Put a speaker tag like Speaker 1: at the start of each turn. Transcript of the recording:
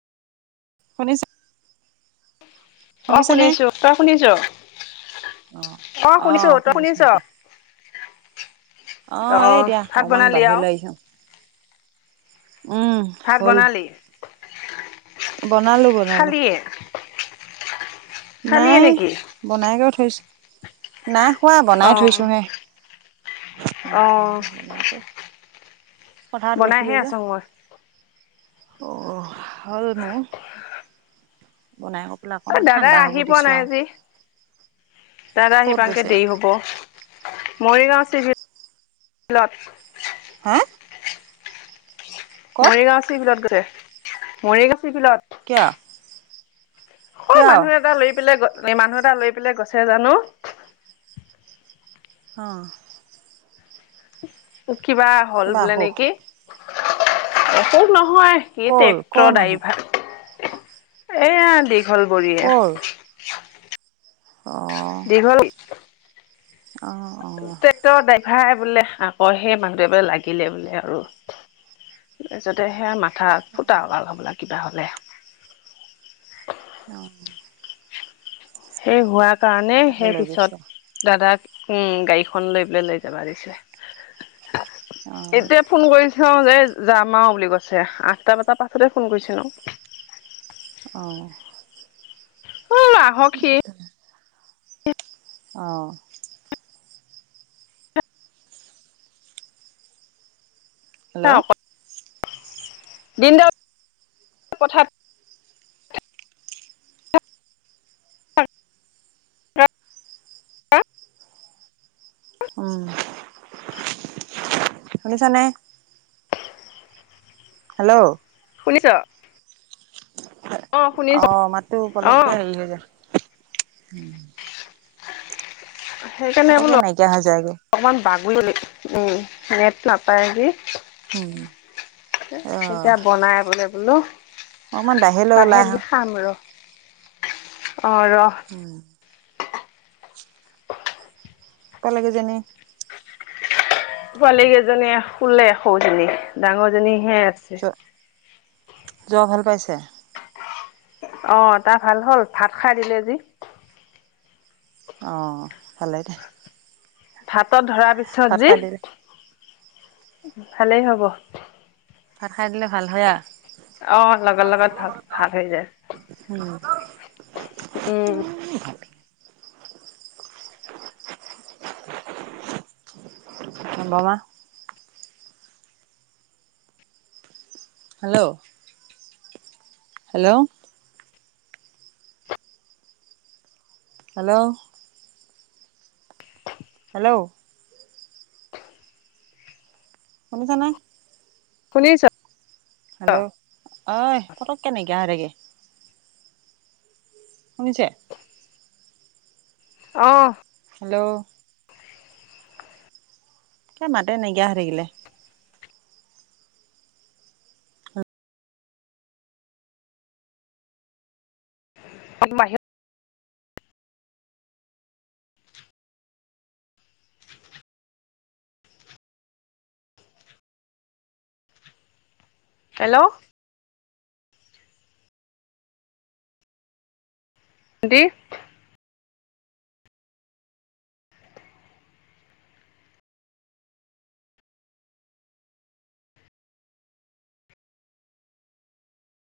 Speaker 1: শুনিছা?
Speaker 2: অ'
Speaker 1: শুনিছানে?
Speaker 2: শুনিছো, তই শুনিছ? অ শুনিছো, তই শুনিছ?
Speaker 1: অ' এ এ দিয়া
Speaker 2: ভাত
Speaker 1: অকমান
Speaker 2: বনালি আও
Speaker 1: বাহিৰলৈ আহিছো উম।
Speaker 2: ভাত
Speaker 1: হ'ল
Speaker 2: বনালি?
Speaker 1: বনালো, বনালো,
Speaker 2: খালিয়ে খালিয়ে
Speaker 1: নাই
Speaker 2: নেকি
Speaker 1: বনাই কৰি থৈছোঁ। নাই খোৱা
Speaker 2: অ
Speaker 1: বনাই থৈছো হে
Speaker 2: অ
Speaker 1: বনাই কৰি পথাৰত
Speaker 2: বনাইহে
Speaker 1: গৈছিলোঁ যে।
Speaker 2: আছো মই
Speaker 1: অ' হ'ল মোৰ বনাই ক।
Speaker 2: অ দাদা আহি পোৱা নাই আজি দাদা আহি
Speaker 1: ক'ত
Speaker 2: পাংতে
Speaker 1: গৈছে?
Speaker 2: দেৰি হব। মৰিগাঁও চিভিলত।
Speaker 1: হা ক'ত
Speaker 2: মৰিগাঁও চি বিলত গৈছে মৰিগাঁও চি বিলত
Speaker 1: কিয়
Speaker 2: অ
Speaker 1: কিয়?
Speaker 2: মানুহ এটা লৈ পেলাই মানুহ এটা লৈ পেলাই গৈছে জানো
Speaker 1: অঁ
Speaker 2: কিবা হ'ল
Speaker 1: কিবা
Speaker 2: বোলে
Speaker 1: অসুখ
Speaker 2: নেকি অসুখ নহয় সি
Speaker 1: কৰ কৰ
Speaker 2: ট্ৰেক্টৰ
Speaker 1: মানুহ
Speaker 2: ড্ৰাইভাৰ এয়া দীঘল বৰীয়ে
Speaker 1: কৰ? অ',
Speaker 2: দীঘল
Speaker 1: অ অ',
Speaker 2: ট্ৰেক্টৰ ড্ৰাইভাৰ বোলে আকৌ সেই মানুহটো বোলে লাগিলে বোলে আৰু তাৰপিছতে সেয়া মাথাত ফুটা ওলাল হবলা কিবা হলে
Speaker 1: অঁ
Speaker 2: সেই হোৱাৰ কাৰণে
Speaker 1: তাকে
Speaker 2: সেই
Speaker 1: লৈ গৈছে।
Speaker 2: পিছত দাদাক উম গাড়ীখন লৈ পেলাই লৈ যাবা দিছে
Speaker 1: অ',
Speaker 2: এতিয়া ফোন কৰিছিল যে যাম আৰু বুলি কৈছে আঠটা বজাৰ পাছতে ফোন কৰিছিলো
Speaker 1: অ
Speaker 2: অ আহক সি
Speaker 1: অঁ হেল্ল'
Speaker 2: দিনটো পথাত [unintelligible]
Speaker 1: উম শুনিছা নে হেল্ল'
Speaker 2: শুনিছা
Speaker 1: অ মাতো
Speaker 2: অ
Speaker 1: অলপকে উলিয়ায় দিয়া
Speaker 2: সেইকাৰণে
Speaker 1: পতকে
Speaker 2: বোলো
Speaker 1: নাইকিয়া হৈ যায়গৈ
Speaker 2: অকণমান বাগৰিল নেট নাপায় যে
Speaker 1: উম অ
Speaker 2: এতিয়া বনাই বোলে বোলো
Speaker 1: অকমান বাহিৰলৈ ওলাই
Speaker 2: বাহিৰত
Speaker 1: আহা
Speaker 2: গৈ খাম ৰ অ ৰ
Speaker 1: উম এক লাগে যেনি
Speaker 2: পোৱালী কেইজনীয়ে শুলে সৌজনী ডাঙৰজনীহে আছে
Speaker 1: জৰ ভাল পাইছে
Speaker 2: অ তাৰ ভাল হ'ল ভাত খাই দিলে আজি
Speaker 1: অ ভালেই দে
Speaker 2: ভাতত ধৰ
Speaker 1: ভাত
Speaker 2: পিছত
Speaker 1: খাই দিলে
Speaker 2: যি ভালেই হ'ব
Speaker 1: ভাত খাই দিলে ভাল হয় আৰু
Speaker 2: অ লগৰ লগত ভাল ভাল হৈ যায়
Speaker 1: উম
Speaker 2: উম
Speaker 1: [inaudible]
Speaker 2: [unintelligible]
Speaker 1: বৰমা হেল্ল' হেল্ল' হেল্ল' হেল্ল' শুনিছানে?
Speaker 2: শুনিছোঁ।
Speaker 1: হেল্ল' অ্' পতককে নাইকিয়া হৈ থাকে। শুনিছে?
Speaker 2: অ্ঁ।
Speaker 1: হেল্ল' এ মাতে নাইকিয়া হৈ থাকিলে।
Speaker 2: [unintelligible] হেল্ল' দি